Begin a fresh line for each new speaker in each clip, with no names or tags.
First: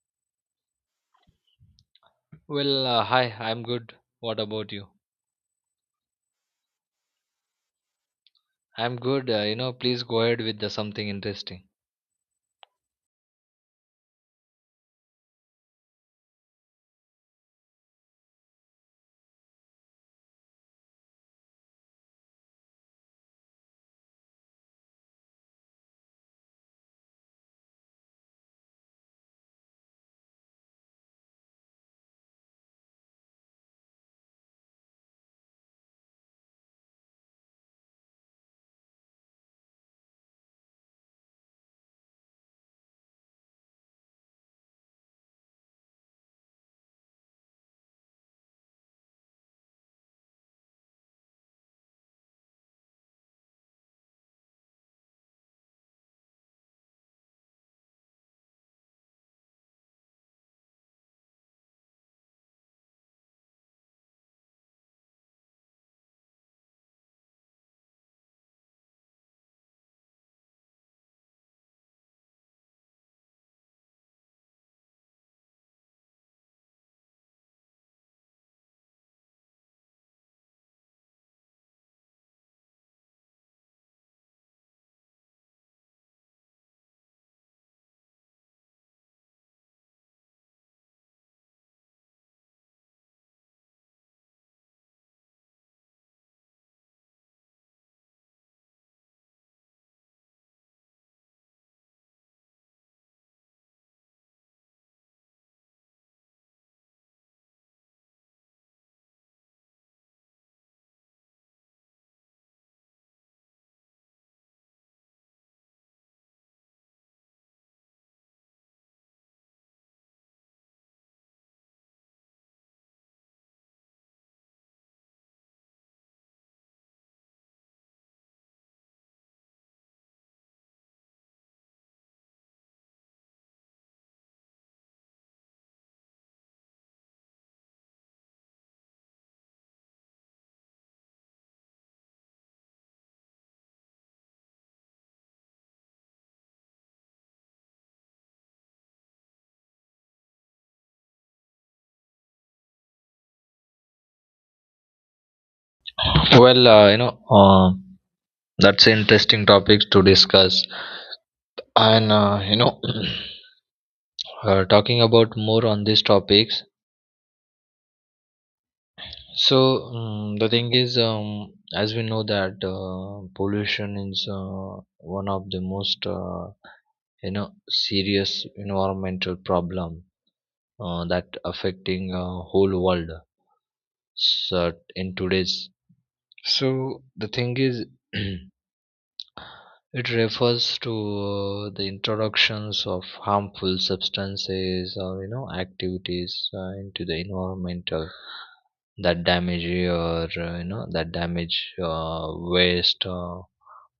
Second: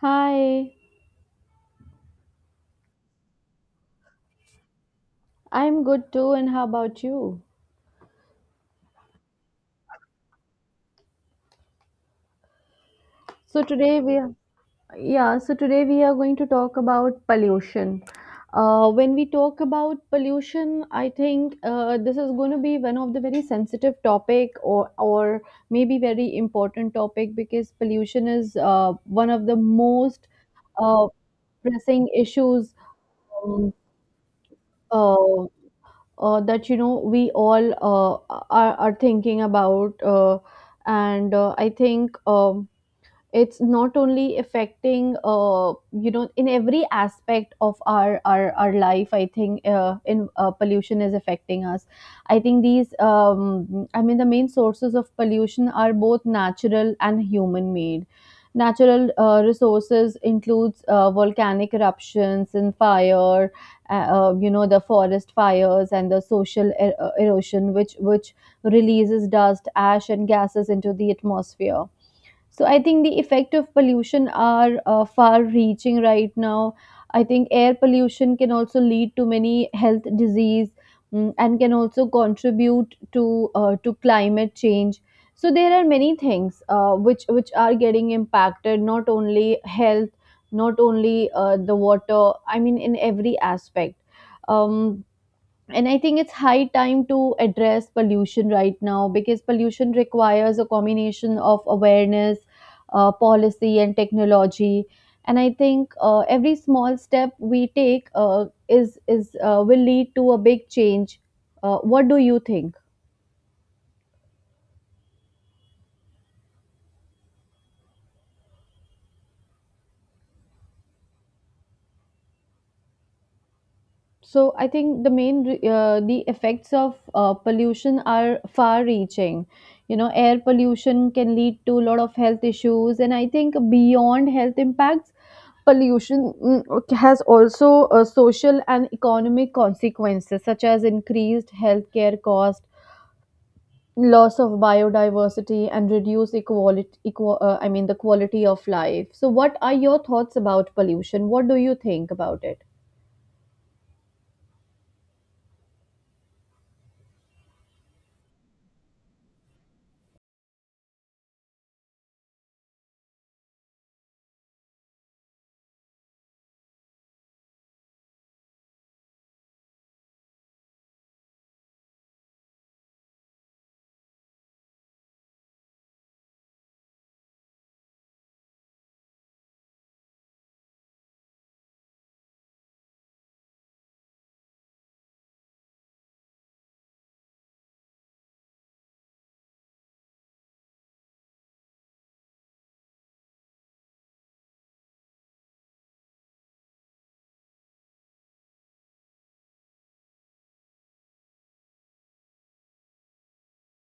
Hi,
Hi, I'm good. What about you?
I'm good too, and how about you?
I'm good. Please go ahead with the something interesting.
So today we are, yeah, so today we are going to talk about pollution. When we talk about pollution, I think this is going to be one of the very sensitive topic or maybe very important topic because pollution is one of the most uh, pressing issues um, uh, that we all are thinking about, and I think it's not only affecting, you know, in every aspect of our life. I think in pollution is affecting us. I think these the main sources of pollution are both natural and human made. Natural resources includes volcanic eruptions and fire, you know, the forest fires and the social erosion which releases dust, ash and gases into the atmosphere. So I think the effect of pollution are far-reaching right now. I think air pollution can also lead to many health disease, and can also contribute to climate change. So there are many things which are getting impacted. Not only health, not only the water. I mean, in every aspect. Um, and I think it's high time to address pollution right now because pollution requires a combination of awareness, policy and technology. And I think every small step we take is will lead to a big change. What do you think? So I think the effects of pollution are far-reaching. You know, air pollution can lead to a lot of health issues, and I think beyond health impacts, pollution, has also social and economic consequences, such as increased healthcare cost, loss of biodiversity, and reduced equality. I mean, the quality of life. So, what are your thoughts about pollution? What do you think about it?
Well, uh, you know, uh, that's an interesting topics to discuss. And uh, you know, talking about more on these topics. The thing is, as we know that pollution is one of the most serious environmental problem that affecting whole world so in today's. So the thing is, it refers to the introductions of harmful substances or activities into the environment, that damage or that damage, waste,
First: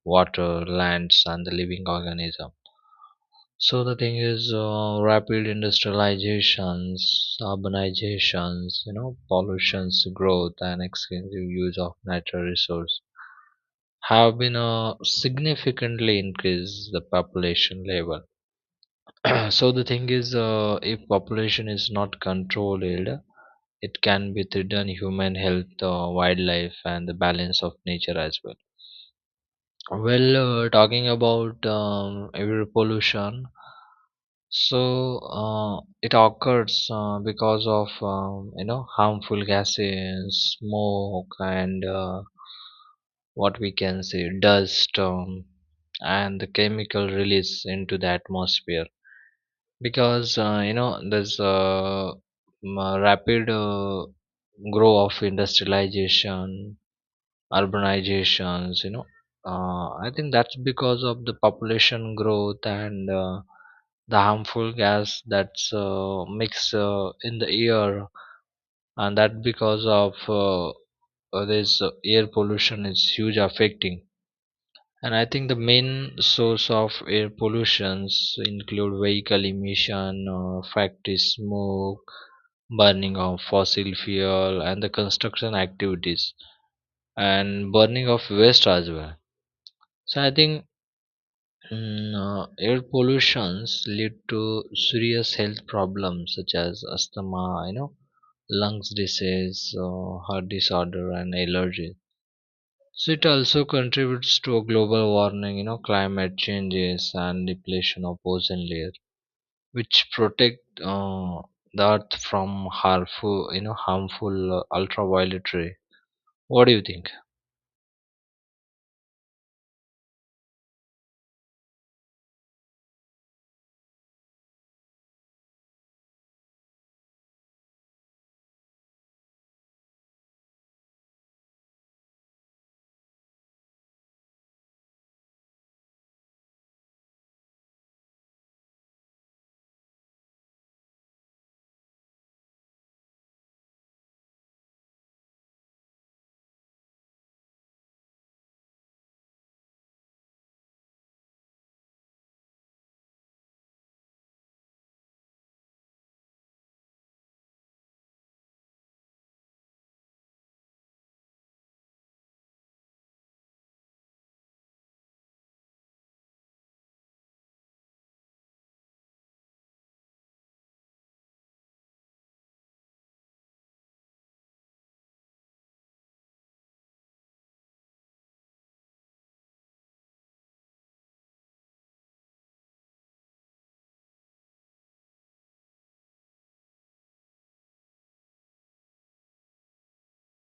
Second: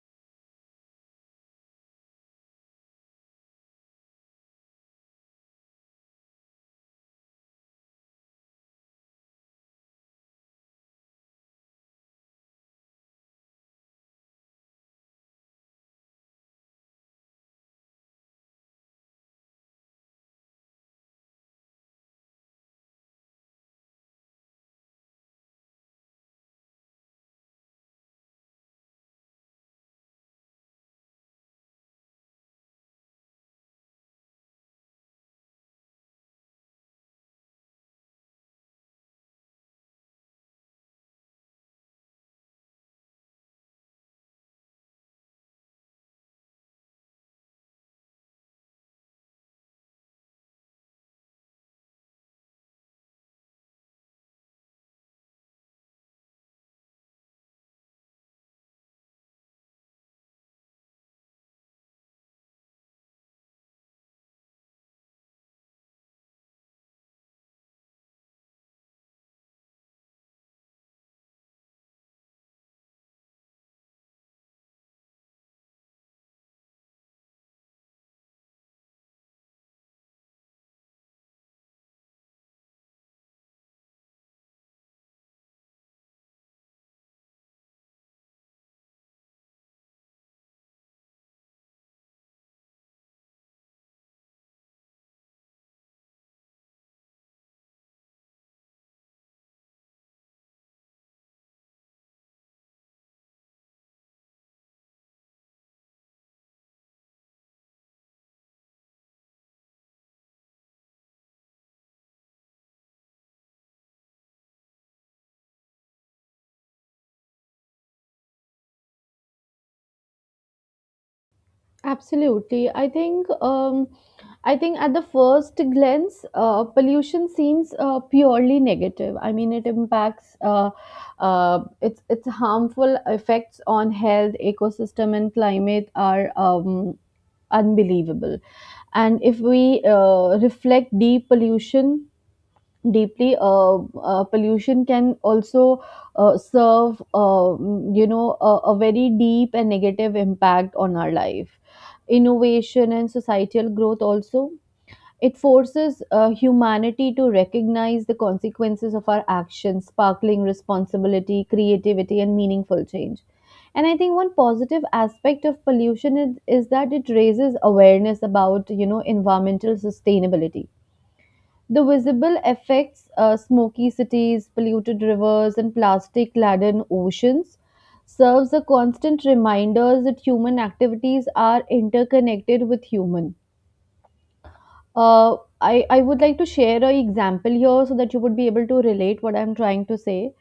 water, lands, and the living organism. So the thing is, rapid industrializations, urbanizations, pollution's growth, and extensive use of natural resource have been significantly increased the population level. So the thing is, if population is not controlled, it can be threaten human health, wildlife, and the balance of nature as well. well Talking about air pollution. It occurs because of harmful gases, smoke, and what we can say dust, and the chemical release into the atmosphere, because there's a rapid grow of industrialization, urbanizations, I think that's because of the population growth and the harmful gas that's mixed in the air, and that because of this air pollution is huge affecting. And I think the main source of air pollutions include vehicle emission, factory smoke, burning of fossil fuel, and the construction activities, and burning of waste as well. So I think, air pollutions lead to serious health problems such as asthma, you know, lungs disease, heart disorder, and allergies. So it also contributes to a global warming, you know, climate changes and depletion of ozone layer, which protect uh, the earth from harmful, harmful ultraviolet ray. What do you think?
Absolutely. I think at the first glance, pollution seems purely negative. I mean, it impacts its harmful effects on health, ecosystem, and climate are unbelievable. And if we reflect deep pollution deeply, pollution can also serve, a very deep and negative impact on our life, innovation and societal growth also. It forces humanity to recognize the consequences of our actions, sparkling responsibility, creativity and meaningful change. And I think one positive aspect of pollution is that it raises awareness about, you know, environmental sustainability. The visible effects, smoky cities, polluted rivers, and plastic laden oceans, serves a constant reminder that human activities are interconnected with human. I would like to share an example here so that you would be able to relate what I'm trying to say.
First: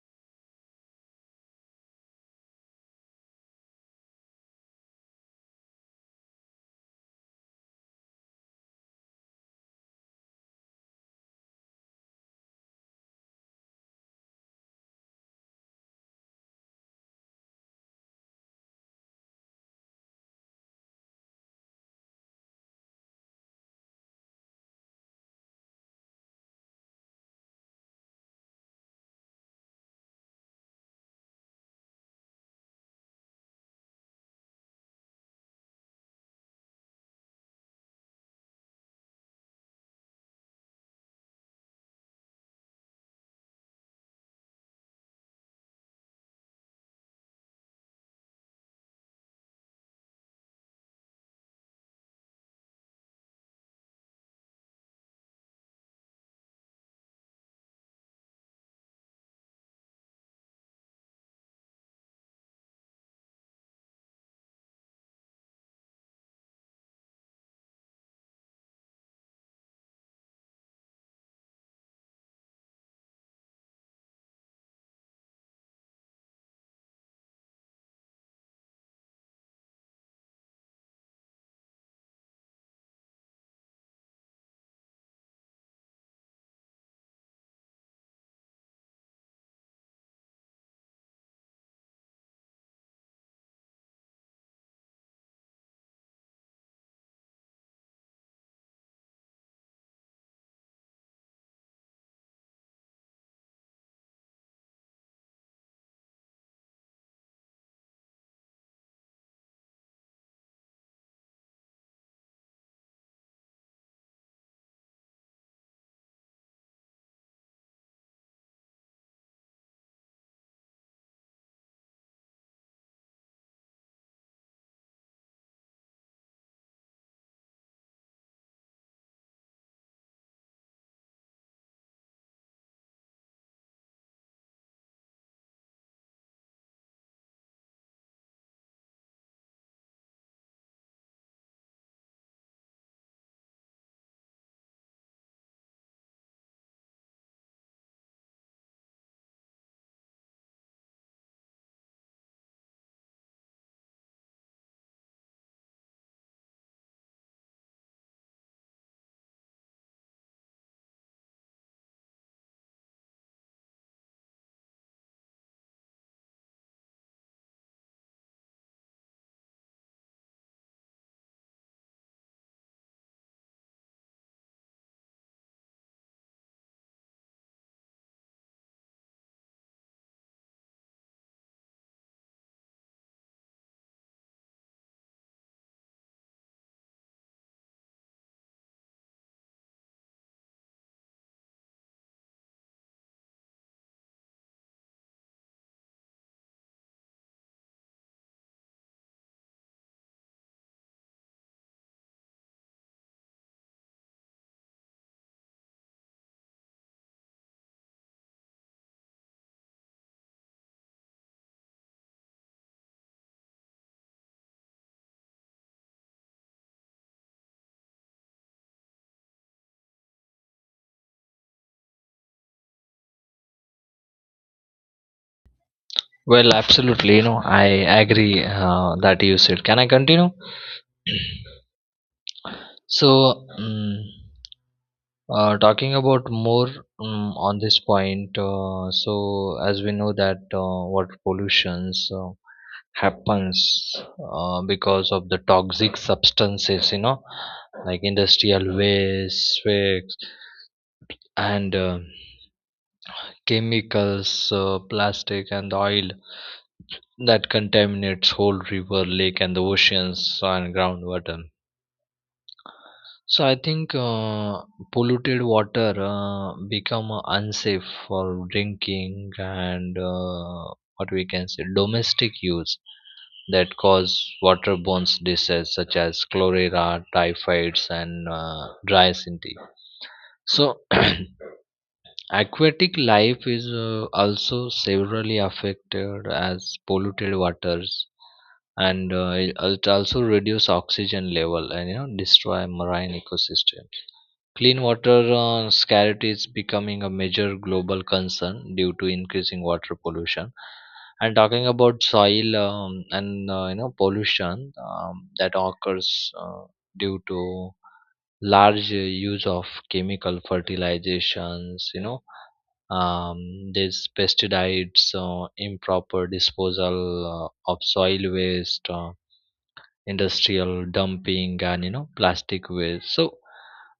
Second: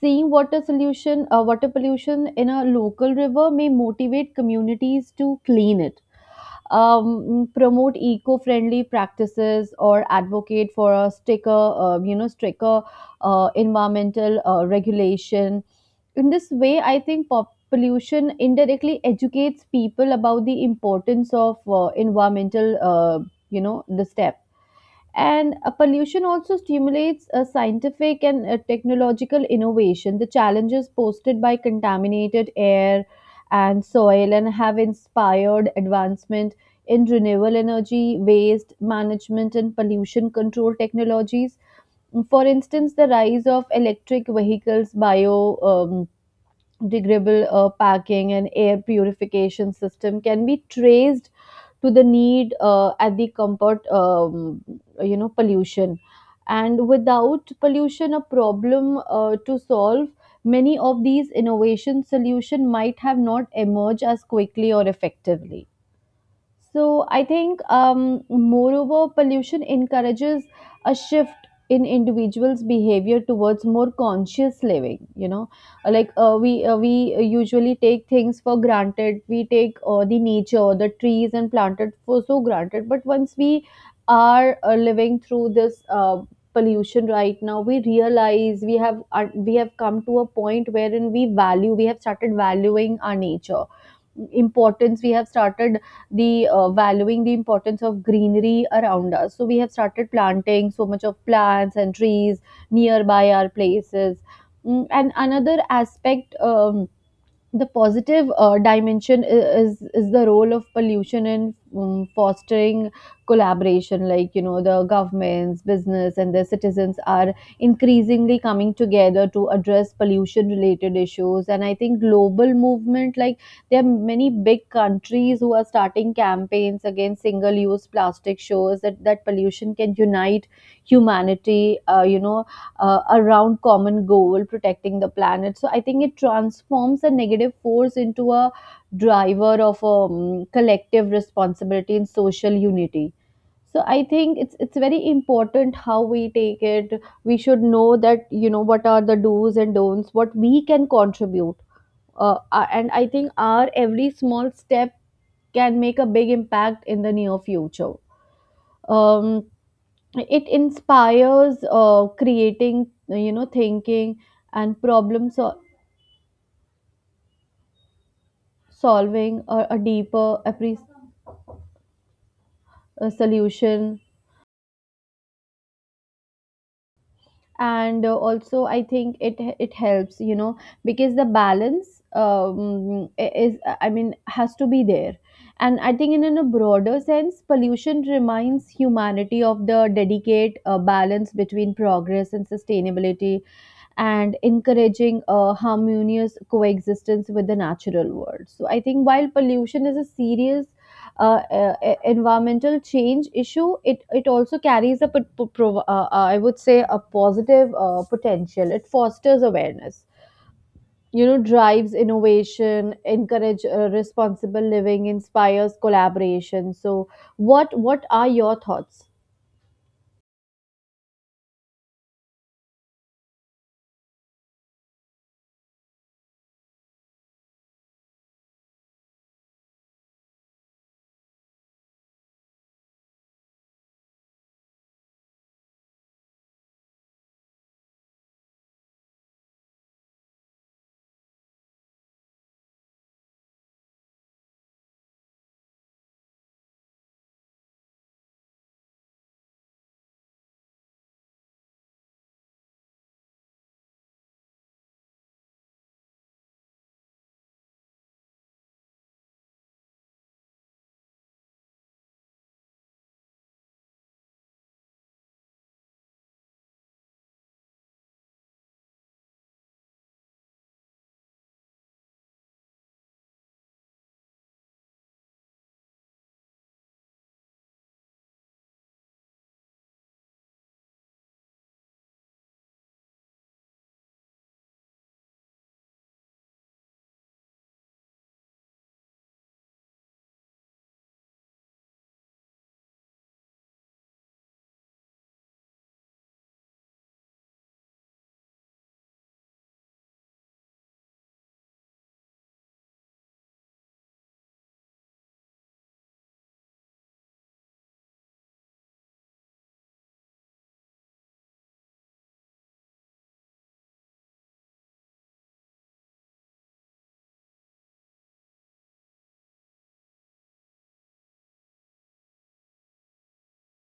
Seeing water pollution in a local river may motivate communities to clean it, promote eco-friendly practices or advocate for a stricter environmental regulation. In this way, I think pollution indirectly educates people about the importance of environmental, the step. And pollution also stimulates scientific and technological innovation. The challenges posted by contaminated air and soil and have inspired advancement in renewable energy, waste management, and pollution control technologies. For instance, the rise of electric vehicles, bio degradable packing and air purification system can be traced to the need at the comfort you know pollution, and without pollution a problem to solve, many of these innovation solution might have not emerged as quickly or effectively. So I think, moreover, pollution encourages a shift in individuals' behavior towards more conscious living. You know, like we usually take things for granted. We take the nature, the trees and planted for so granted. But once we are living through this. Pollution right now we realize we have, we have come to a point wherein we have started valuing our nature importance. We have started the valuing the importance of greenery around us. So we have started planting so much of plants and trees nearby our places. And another aspect, the positive dimension is the role of pollution in, fostering collaboration, like you know, the governments, business and their citizens are increasingly coming together to address pollution related issues. And I think global movement, like there are many big countries who are starting campaigns against single use plastic, shows that pollution can unite humanity, around common goal, protecting the planet. So I think it transforms a negative force into a driver of, collective responsibility and social unity. So I think it's very important how we take it. We should know that, you know, what are the do's and don'ts, what we can contribute. And I think our every small step can make a big impact in the near future. Um, it inspires creating, you know, thinking and solving or a deeper solution. And also I think it it helps, you know, because the balance, is, I mean, has to be there. And I think in a broader sense, pollution reminds humanity of the delicate balance between progress and sustainability, and encouraging a harmonious coexistence with the natural world. So I think while pollution is a serious environmental change issue, it also carries a I would say a positive potential. It fosters awareness, you know, drives innovation, encourage responsible living, inspires collaboration. So, what are your thoughts?
Well, absolutely, I agree that you said. Can I continue? So. Talking about more on this point, so as we know that water pollutions happens because of the toxic substances, you know, like industrial waste, and chemicals, plastic, and oil that contaminates whole river, lake, and the oceans and groundwater. So I think, polluted water become unsafe for drinking and what we can say domestic use that cause waterborne diseases such as cholera, typhoids, and dry synthy. So aquatic life is also severely affected as polluted waters, and it also reduce oxygen level and you know destroy marine ecosystem. Clean water scarcity is becoming a major global concern due to increasing water pollution. And talking about soil, and pollution that occurs uh, due to large use of chemical fertilizations, you know, there's pesticides, improper disposal of soil waste, industrial dumping and you know plastic waste. so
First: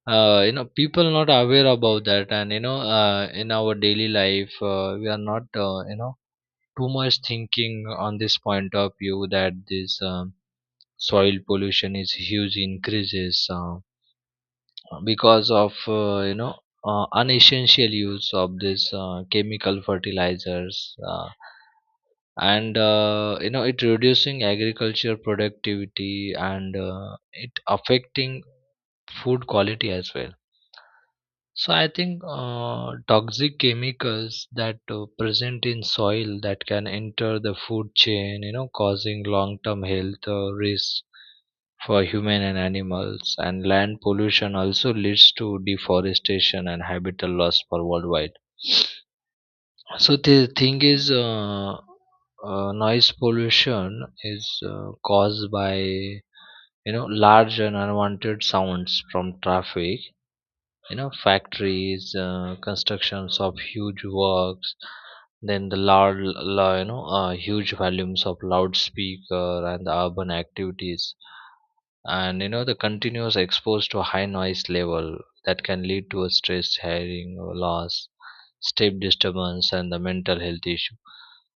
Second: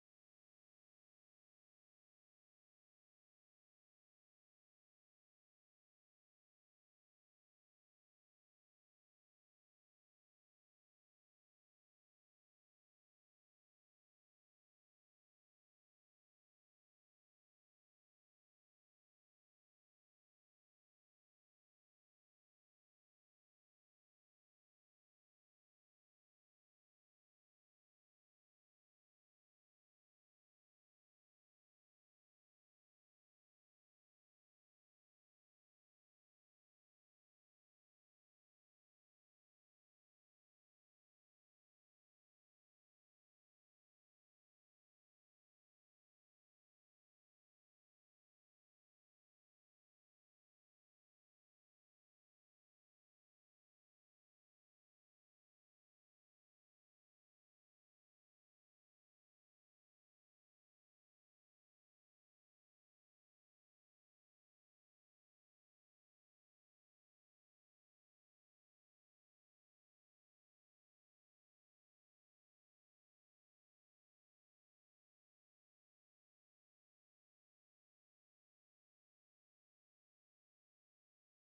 uh, you know people not aware about that, and you know in our daily life we are not, you know, too much thinking on this point of view that this, soil pollution is huge increases because of unessential use of this chemical fertilizers, and you know it reducing agriculture productivity and it affecting food quality as well. So I think toxic chemicals that present in soil that can enter the food chain, you know, causing long term health risks for human and animals, and land pollution also leads to deforestation and habitat loss for worldwide. So the thing is, noise pollution is caused by large and unwanted sounds from traffic. You know, factories, constructions of huge works, then the loud, huge volumes of loudspeaker and the urban activities, and you know the continuous exposed to high noise level that can lead to a stress, hearing loss, sleep disturbance, and the mental health issue.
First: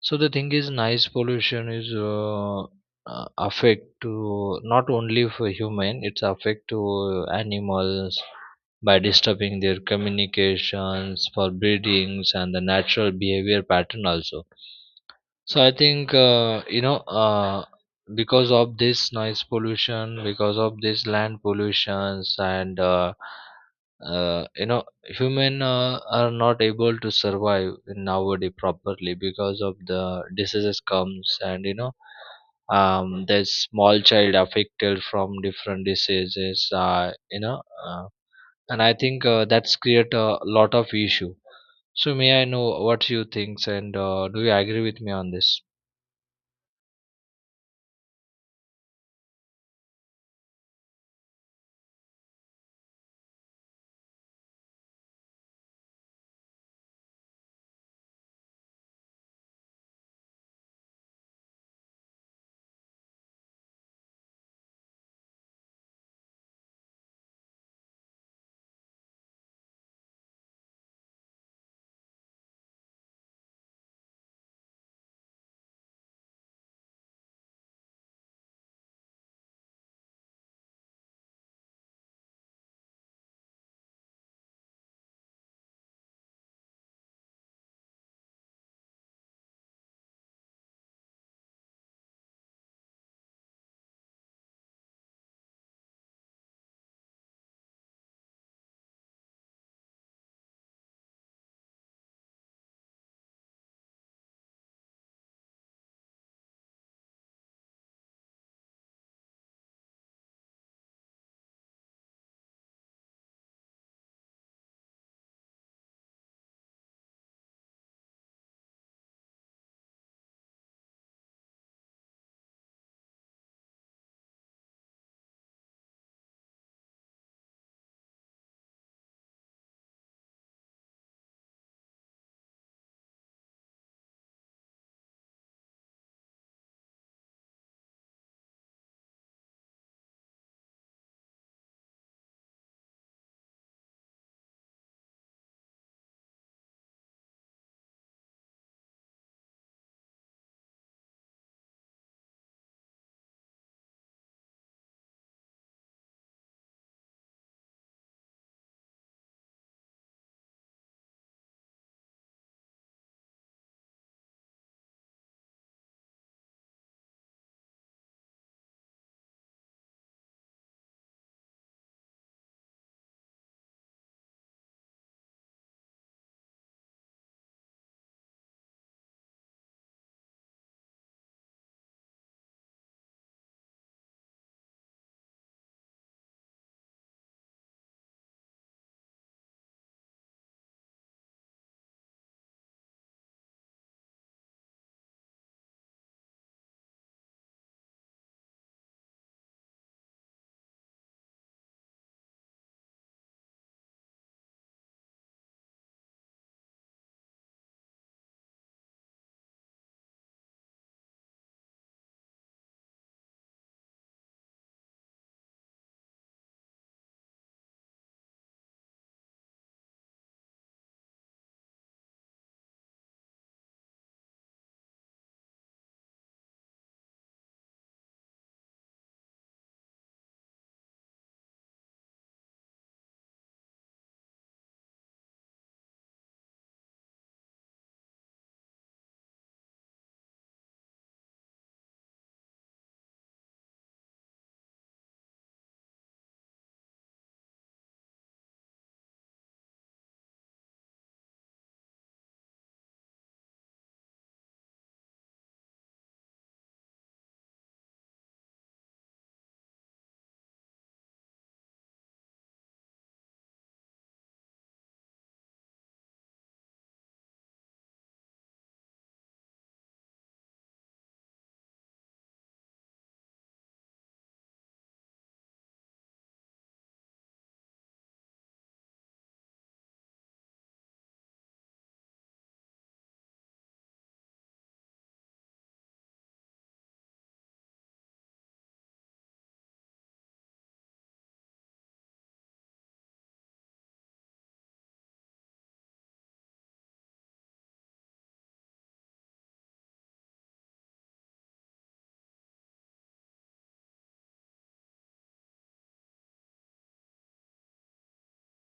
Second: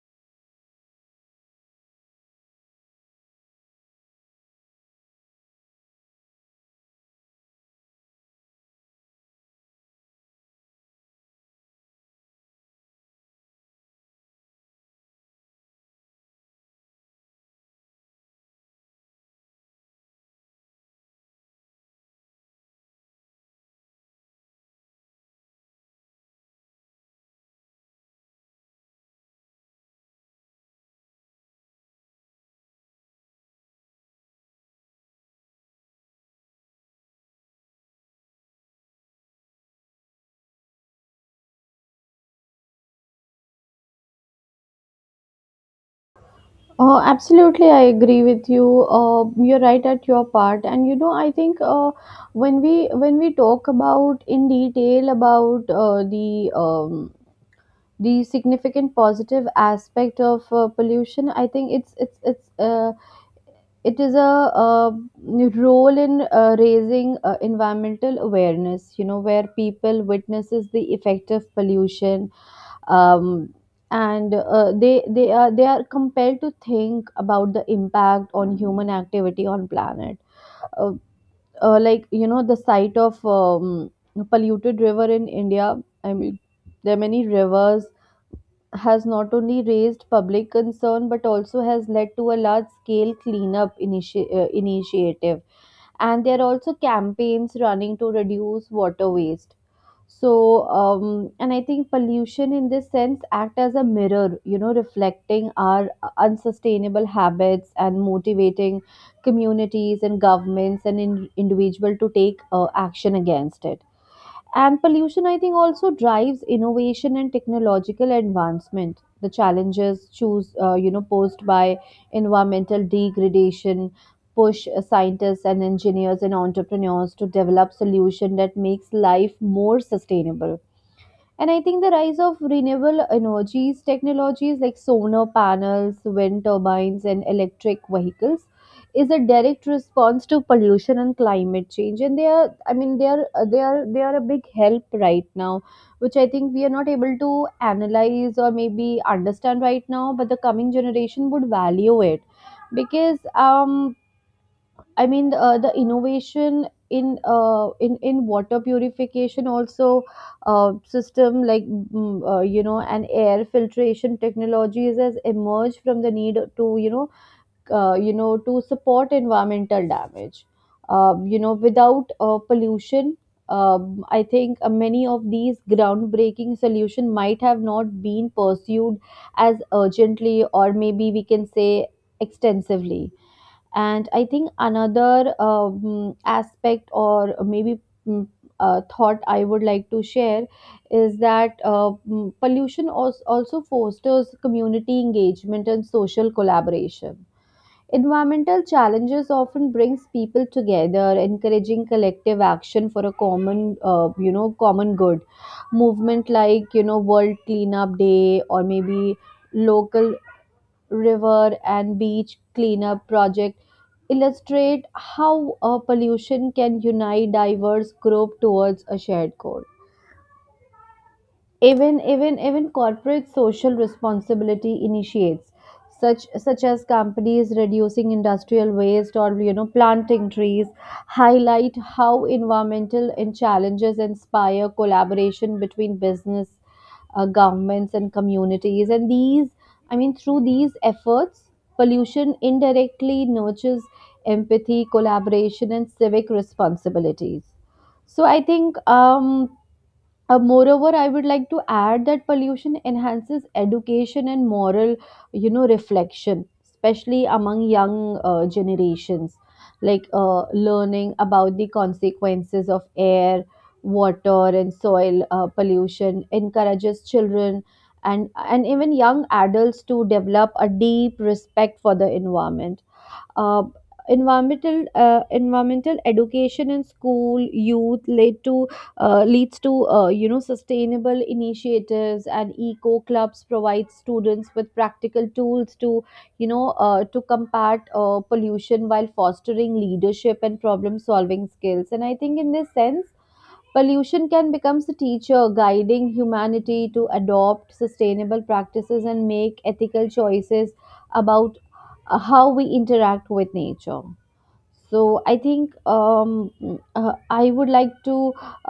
So the thing is, noise pollution is, affect to not only for human, it's affect to animals by disturbing their communications for breedings and the natural behavior pattern also. So I think, uh, because of this noise pollution, because of this land pollutions, and uh, you know human are not able to survive nowadays properly because of the diseases comes, and you know, there's small child affected from different diseases. Uh, and I think that's create a lot of issue. So may I know what you think, and do you agree with me on this?
Absolutely, I agree with you. You're right at your part, and you know, I think when we talk about in detail about the significant positive aspect of pollution, I think it is a, role in, raising environmental awareness, you know, where people witnesses the effect of pollution. Um, and they are compelled to think about the impact on human activity on planet, uh, like you know the site of, polluted river in India. I mean, there are many rivers, has not only raised public concern but also has led to a large scale cleanup initiative. And there are also campaigns running to reduce water waste. So, and I think pollution in this sense act as a mirror, you know, reflecting our unsustainable habits and motivating communities and governments and individual to take action against it. And pollution, I think, also drives innovation and technological advancement. The challenges choose, you know, posed by environmental degradation push scientists and engineers and entrepreneurs to develop solution that makes life more sustainable. And I think the rise of renewable energies technologies like solar panels, wind turbines, and electric vehicles is a direct response to pollution and climate change. And they are, I mean, they are a big help right now, which I think we are not able to analyze or maybe understand right now. But the coming generation would value it because, I mean, the innovation in, in water purification also system like, and air filtration technologies has emerged from the need to, you know, to support environmental damage. You know, without pollution, I think many of these groundbreaking solution might have not been pursued as urgently, or maybe we can say extensively. And I think another aspect, or maybe mm, thought I would like to share, is that pollution also fosters community engagement and social collaboration. Environmental challenges often brings people together, encouraging collective action for a common, you know, common good. Movement like, you know, World Cleanup Day, or maybe local river and beach cleanup project, illustrate how pollution can unite diverse group towards a shared goal. Even corporate social responsibility initiates, such as companies reducing industrial waste, or you know, planting trees, highlight how environmental and challenges inspire collaboration between business, governments and communities. And these, I mean, through these efforts, pollution indirectly nurtures empathy, collaboration, and civic responsibilities. So I think, moreover, I would like to add that pollution enhances education and moral, you know, reflection, especially among young generations. Like learning about the consequences of air, water, and soil pollution encourages children and even young adults to develop a deep respect for the environment. uh, Environmental environmental education in school youth led to leads to, you know, sustainable initiatives, and eco clubs provide students with practical tools to, to combat pollution while fostering leadership and problem solving skills. And I think, in this sense, pollution can become a teacher guiding humanity to adopt sustainable practices and make ethical choices about how we interact with nature. So I think I would like to,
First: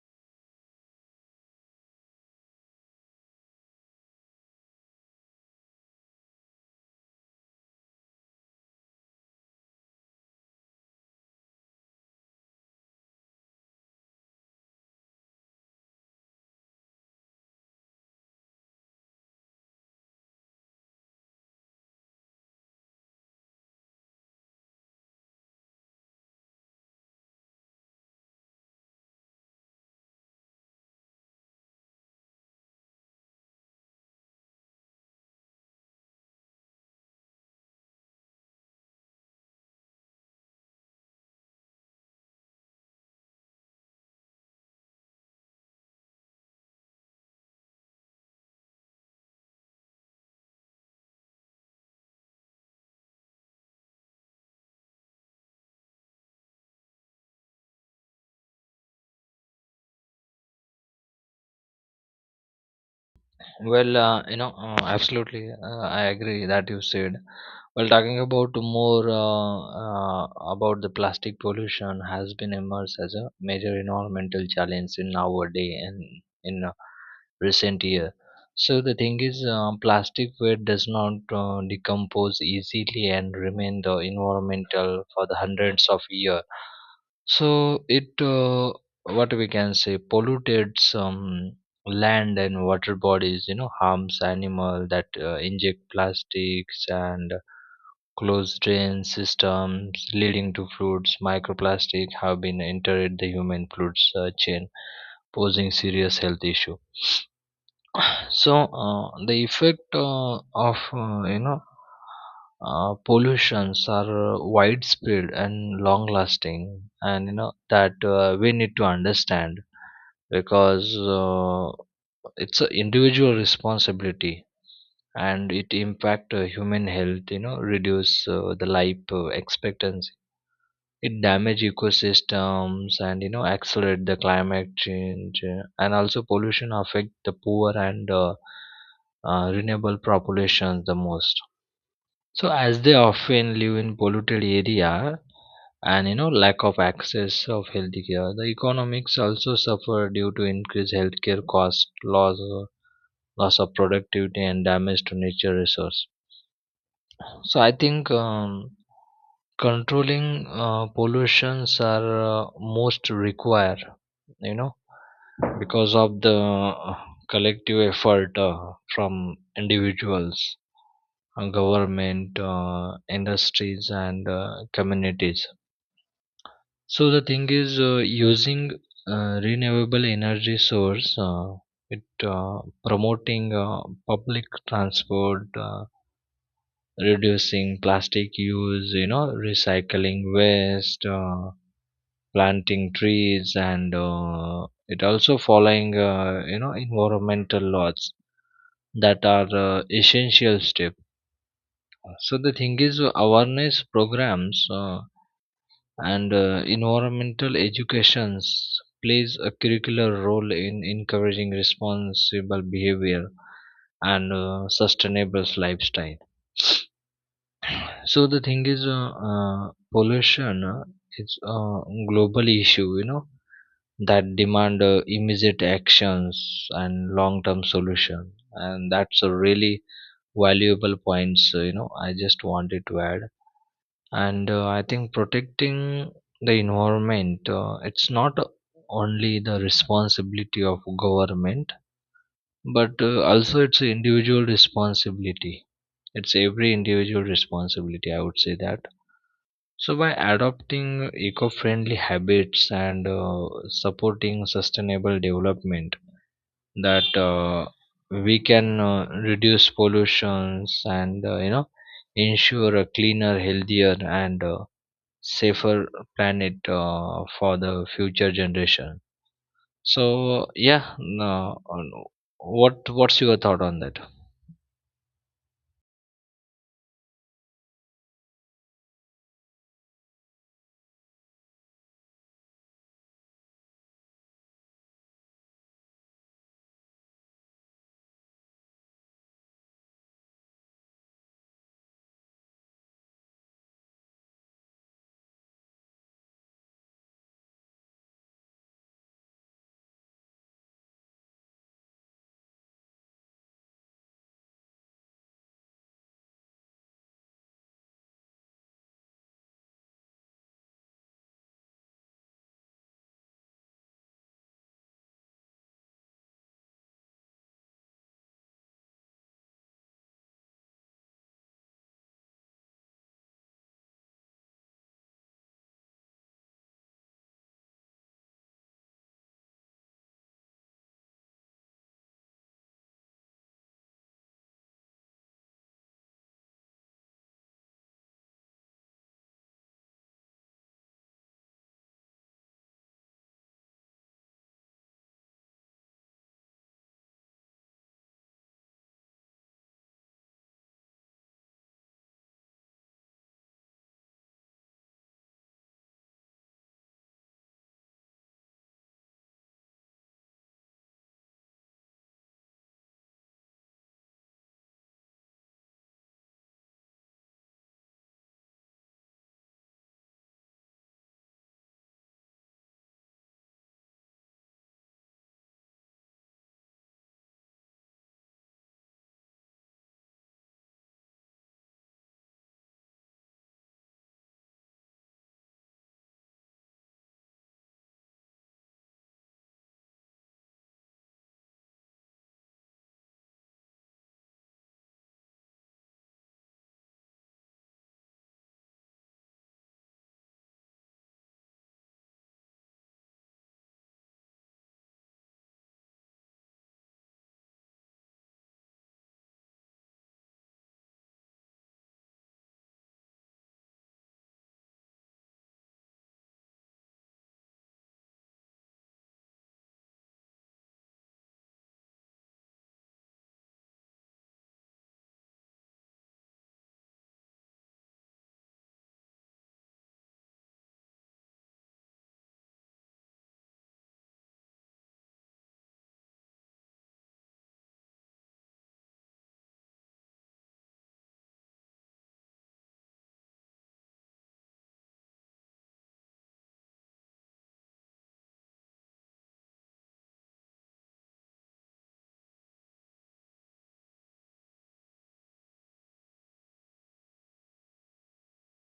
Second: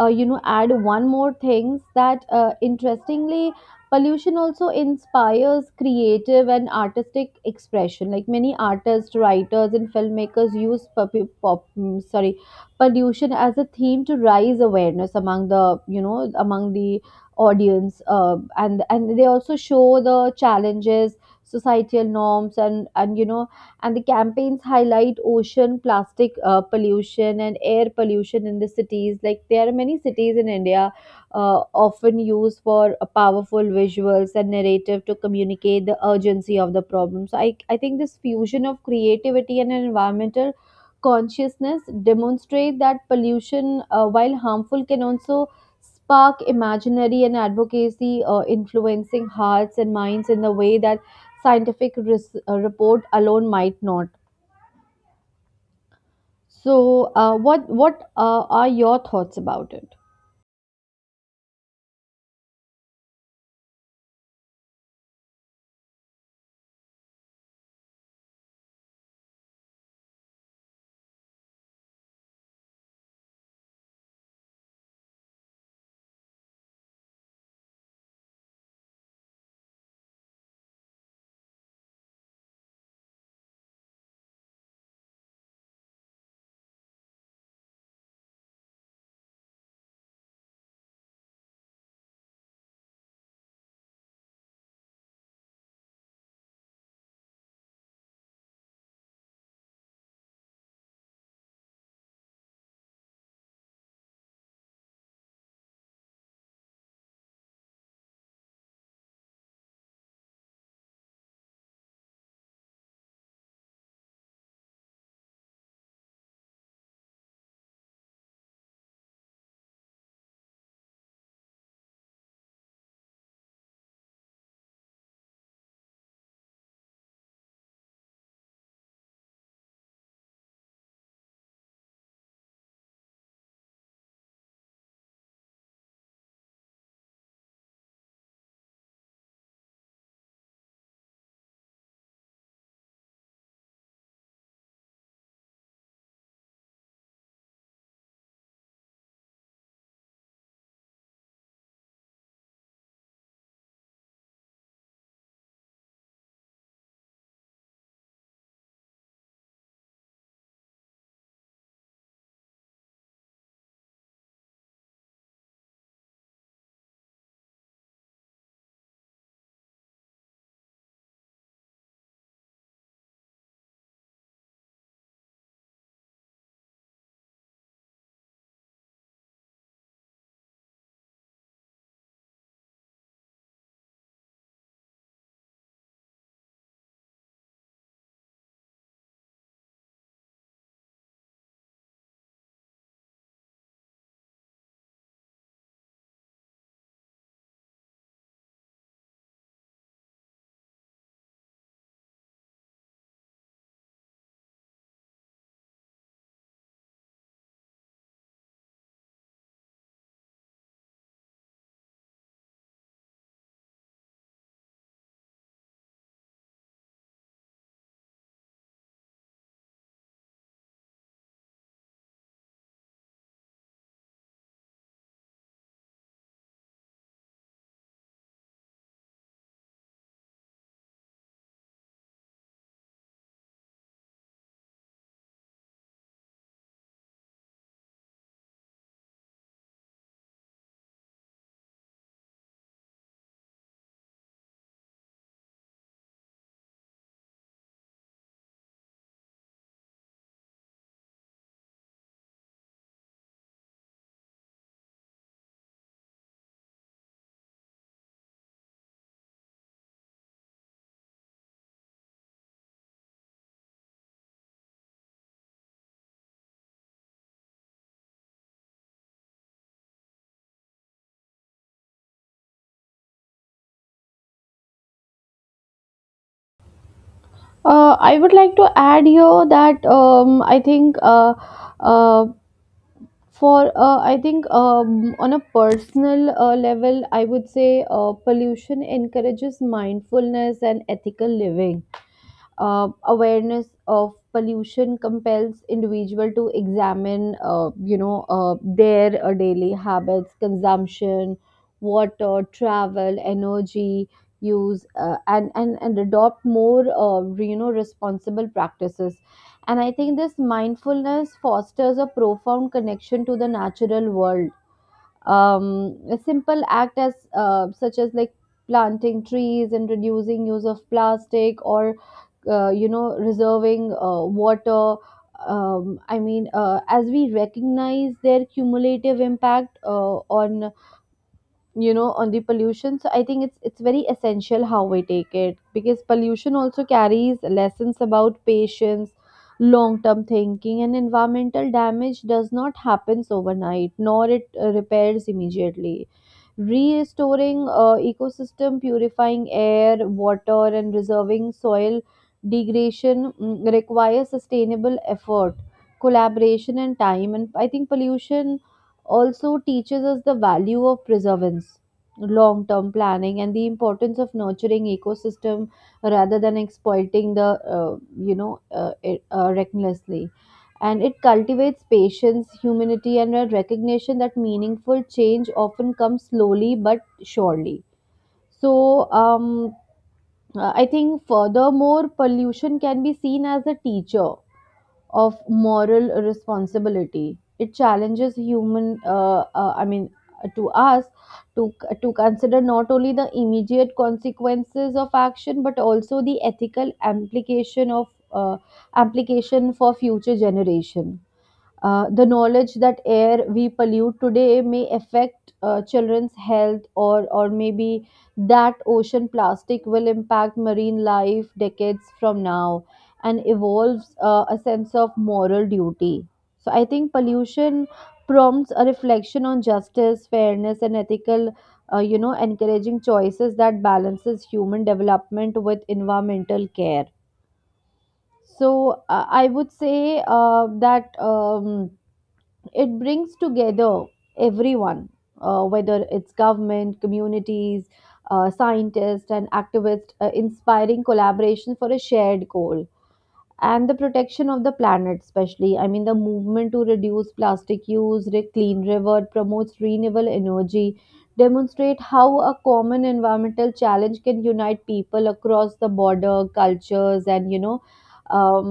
you know, add one more thing, that interestingly, pollution also inspires creative and artistic expression. Like many artists, writers, and filmmakers use sorry, pollution as a theme to raise awareness among the, you know among the audience, and they also show the challenges, societal norms, and, and the campaigns highlight ocean plastic pollution and air pollution in the cities. Like there are many cities in india often used for powerful visuals and narrative to communicate the urgency of the problem. So I think this fusion of creativity and environmental consciousness demonstrate that pollution, while harmful, can also spark imaginary and advocacy, influencing hearts and minds in the way that report alone might not. So, what are your thoughts about it?
Well, absolutely, I agree that you said. Well, talking about more, about the plastic pollution has been emerged as a major environmental challenge in our day and in, recent year. So the thing is, plastic waste does not decompose easily and remain the environmental for the hundreds of year. So it, what we can say, polluted some land and water bodies, you know, harms animal that inject plastics and closed drain systems, leading to fruits microplastic have been entered the human fruits chain, posing serious health issue. So the effect of pollutions are widespread and long lasting, and you know that we need to understand, because it's an individual responsibility, and it impact human health. You know, reduce the life expectancy, it damage ecosystems and you know accelerate the climate change, and also pollution affect the poor and renewable populations the most, so as they often live in polluted area and you know lack of access of healthcare. The economics also suffer due to increased healthcare cost, loss of productivity, and damage to nature resource. So I think, controlling pollutions are most require, you know, because of the collective effort from individuals, government, industries, and communities. So the thing is, using renewable energy source, it promoting public transport, reducing plastic use, you know, recycling waste, planting trees, and it also following environmental laws that are essential step. So the thing is, awareness programs, and environmental educations plays a curricular role in encouraging responsible behavior and sustainable lifestyle. So the thing is, pollution is a global issue, you know, that demand immediate actions and long-term solution, and that's a really valuable points. You know, I just wanted to add, and I think protecting the environment, it's not only the responsibility of government, but also it's individual responsibility. It's every individual responsibility, I would say that. So, by adopting eco friendly habits and supporting sustainable development, that we can reduce pollutions, and you know ensure a cleaner, healthier, and safer planet for the future generation. So, yeah, no, what what's your thought on that?
I would like to add here that I think uh, for I think on a personal level, I would say pollution encourages mindfulness and ethical living. Awareness of pollution compels individual to examine, their daily habits, consumption, water, travel, energy use, and adopt more, responsible practices. And I think this mindfulness fosters a profound connection to the natural world. A simple act as such as, like, planting trees and reducing use of plastic, or you know, reserving water. As we recognize their cumulative impact on, you know, on the pollution. So I think it's very essential how we take it, because pollution also carries lessons about patience, long term thinking, and environmental damage does not happens overnight, nor it repairs immediately. Restoring ecosystem, purifying air, water, and reserving soil degradation requires sustainable effort, collaboration, and time. And I think pollution also teaches us the value of preservance, long term planning, and the importance of nurturing ecosystem rather than exploiting the, recklessly. And it cultivates patience, humanity, and a recognition that meaningful change often comes slowly but surely. So I think, furthermore, pollution can be seen as a teacher of moral responsibility. It challenges to us to to consider not only the immediate consequences of action but also the ethical implication of uh, application for future generation. The knowledge that air we pollute today may affect children's health, or maybe that ocean plastic will impact marine life decades from now, and evolves a sense of moral duty. So, I think pollution prompts a reflection on justice, fairness, and ethical. You know, encouraging choices that balances human development with environmental care. So I would say that it brings together everyone, whether it's government, communities, scientists, and activists, inspiring collaboration for a shared goal and the protection of the planet. Especially, I mean, the movement to reduce plastic use, clean river, promotes renewable energy, demonstrate how a common environmental challenge can unite people across the border, cultures, and, you know, um,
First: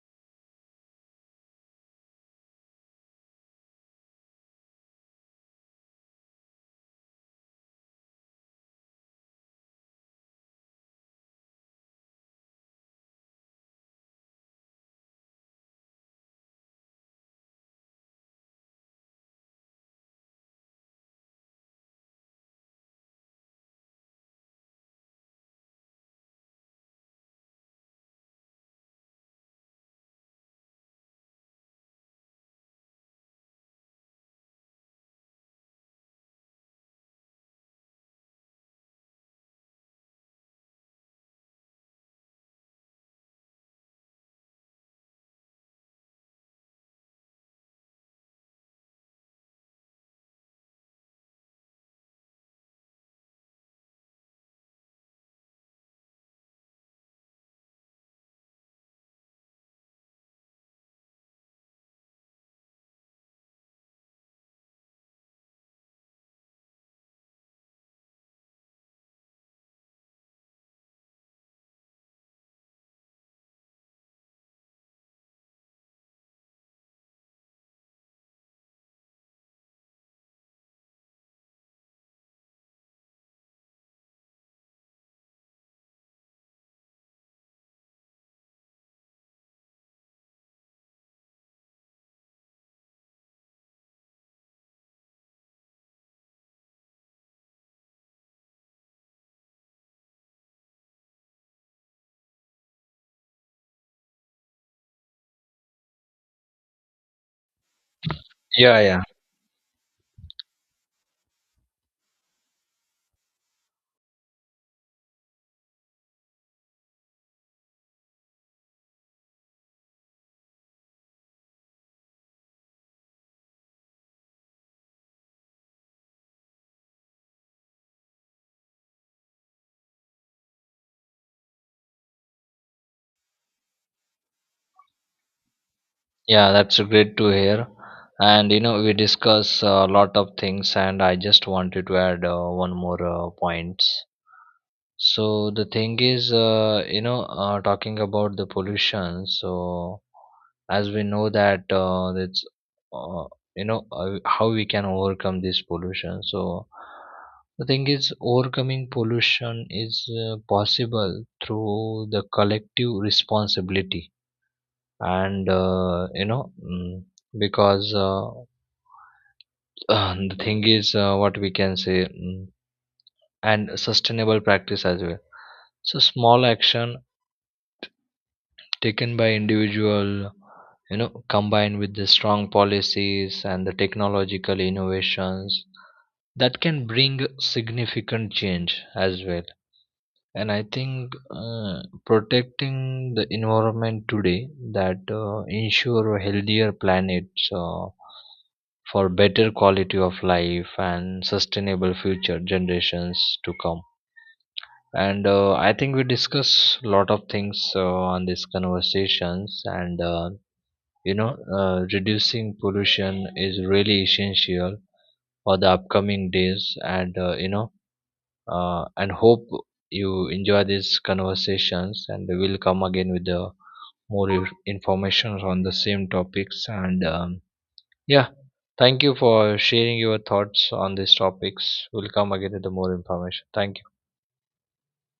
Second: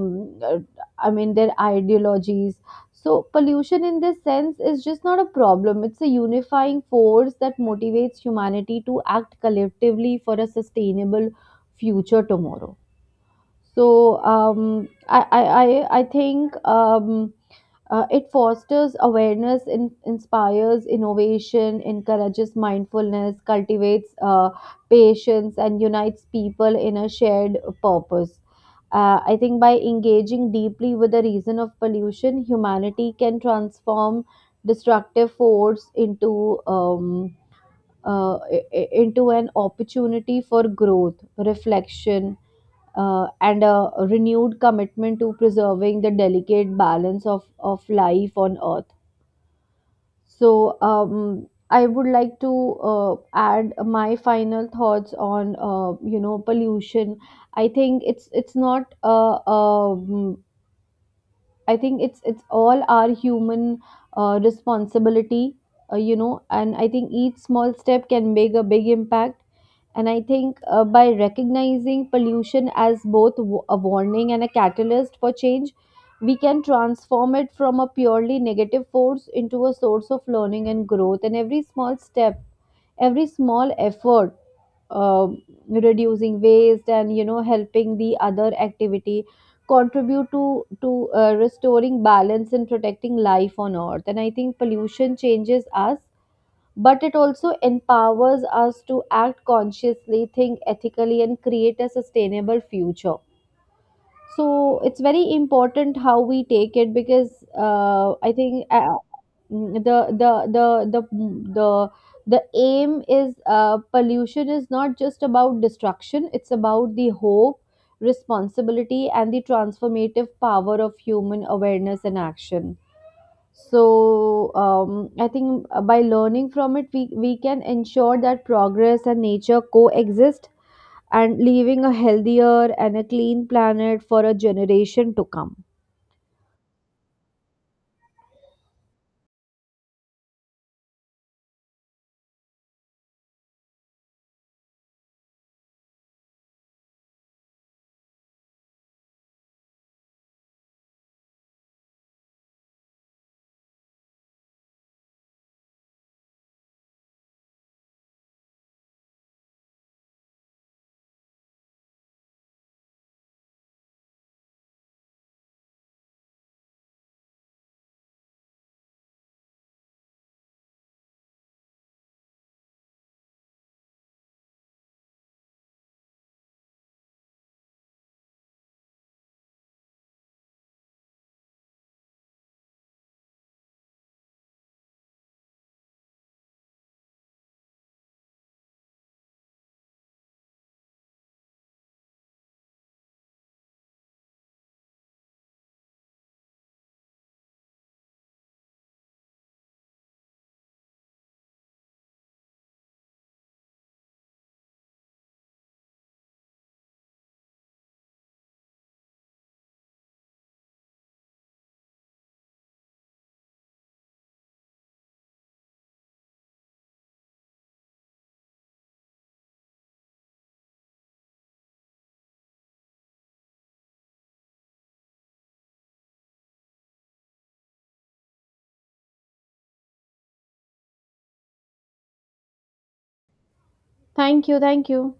uh, I mean, their ideologies. So pollution, in this sense, is just not a problem, it's a unifying force that motivates humanity to act collectively for a sustainable future tomorrow. So I think it fosters awareness, inspires innovation, encourages mindfulness, cultivates patience, and unites people in a shared purpose. I think by engaging deeply with the reason of pollution, humanity can transform destructive force into into an opportunity for growth, reflection, and a renewed commitment to preserving the delicate balance of life on earth. So, I would like to add my final thoughts on, pollution. I think it's not a, I think it's all our human responsibility, you know, and I think each small step can make a big impact. And I think by recognizing pollution as both a warning and a catalyst for change, we can transform it from a purely negative force into a source of learning and growth. And every small step, every small effort, uh, reducing waste, and, you know, helping the other activity contribute to restoring balance and protecting life on earth. And I think pollution changes us, but it also empowers us to act consciously, think ethically, and create a sustainable future. So it's very important how we take it. Because I think
Yeah, yeah.
mm, the the the the the the aim is pollution is not just about destruction; it's about the hope, responsibility, and the transformative power of human awareness and action. So I think by learning from it, we can ensure that progress and nature coexist, and leaving a healthier and a clean planet for a generation to come.
Yeah, that's great to hear. And you know, we discuss a lot of things, and I just wanted to add one more point. So the thing is, talking about the pollution. So as we know that that's uh, how we can overcome this pollution. So the thing is, overcoming pollution is possible through the collective responsibility and because the thing is what we can say, and sustainable practice as well. So small action taken by individual, you know, combined with the strong policies and the technological innovations that can bring significant change as well. And I think protecting the environment today that ensure a healthier planet uh, for better quality of life and sustainable future generations to come. And I think we discuss a lot of things on these conversations, and you know reducing pollution is really essential for the upcoming days, and and hope you enjoy these conversations, and we'll come again with the more information on the same topics. And Yeah, thank you for sharing your thoughts on these topics. We'll come again with the more information. Thank you.
Thank you. Thank you.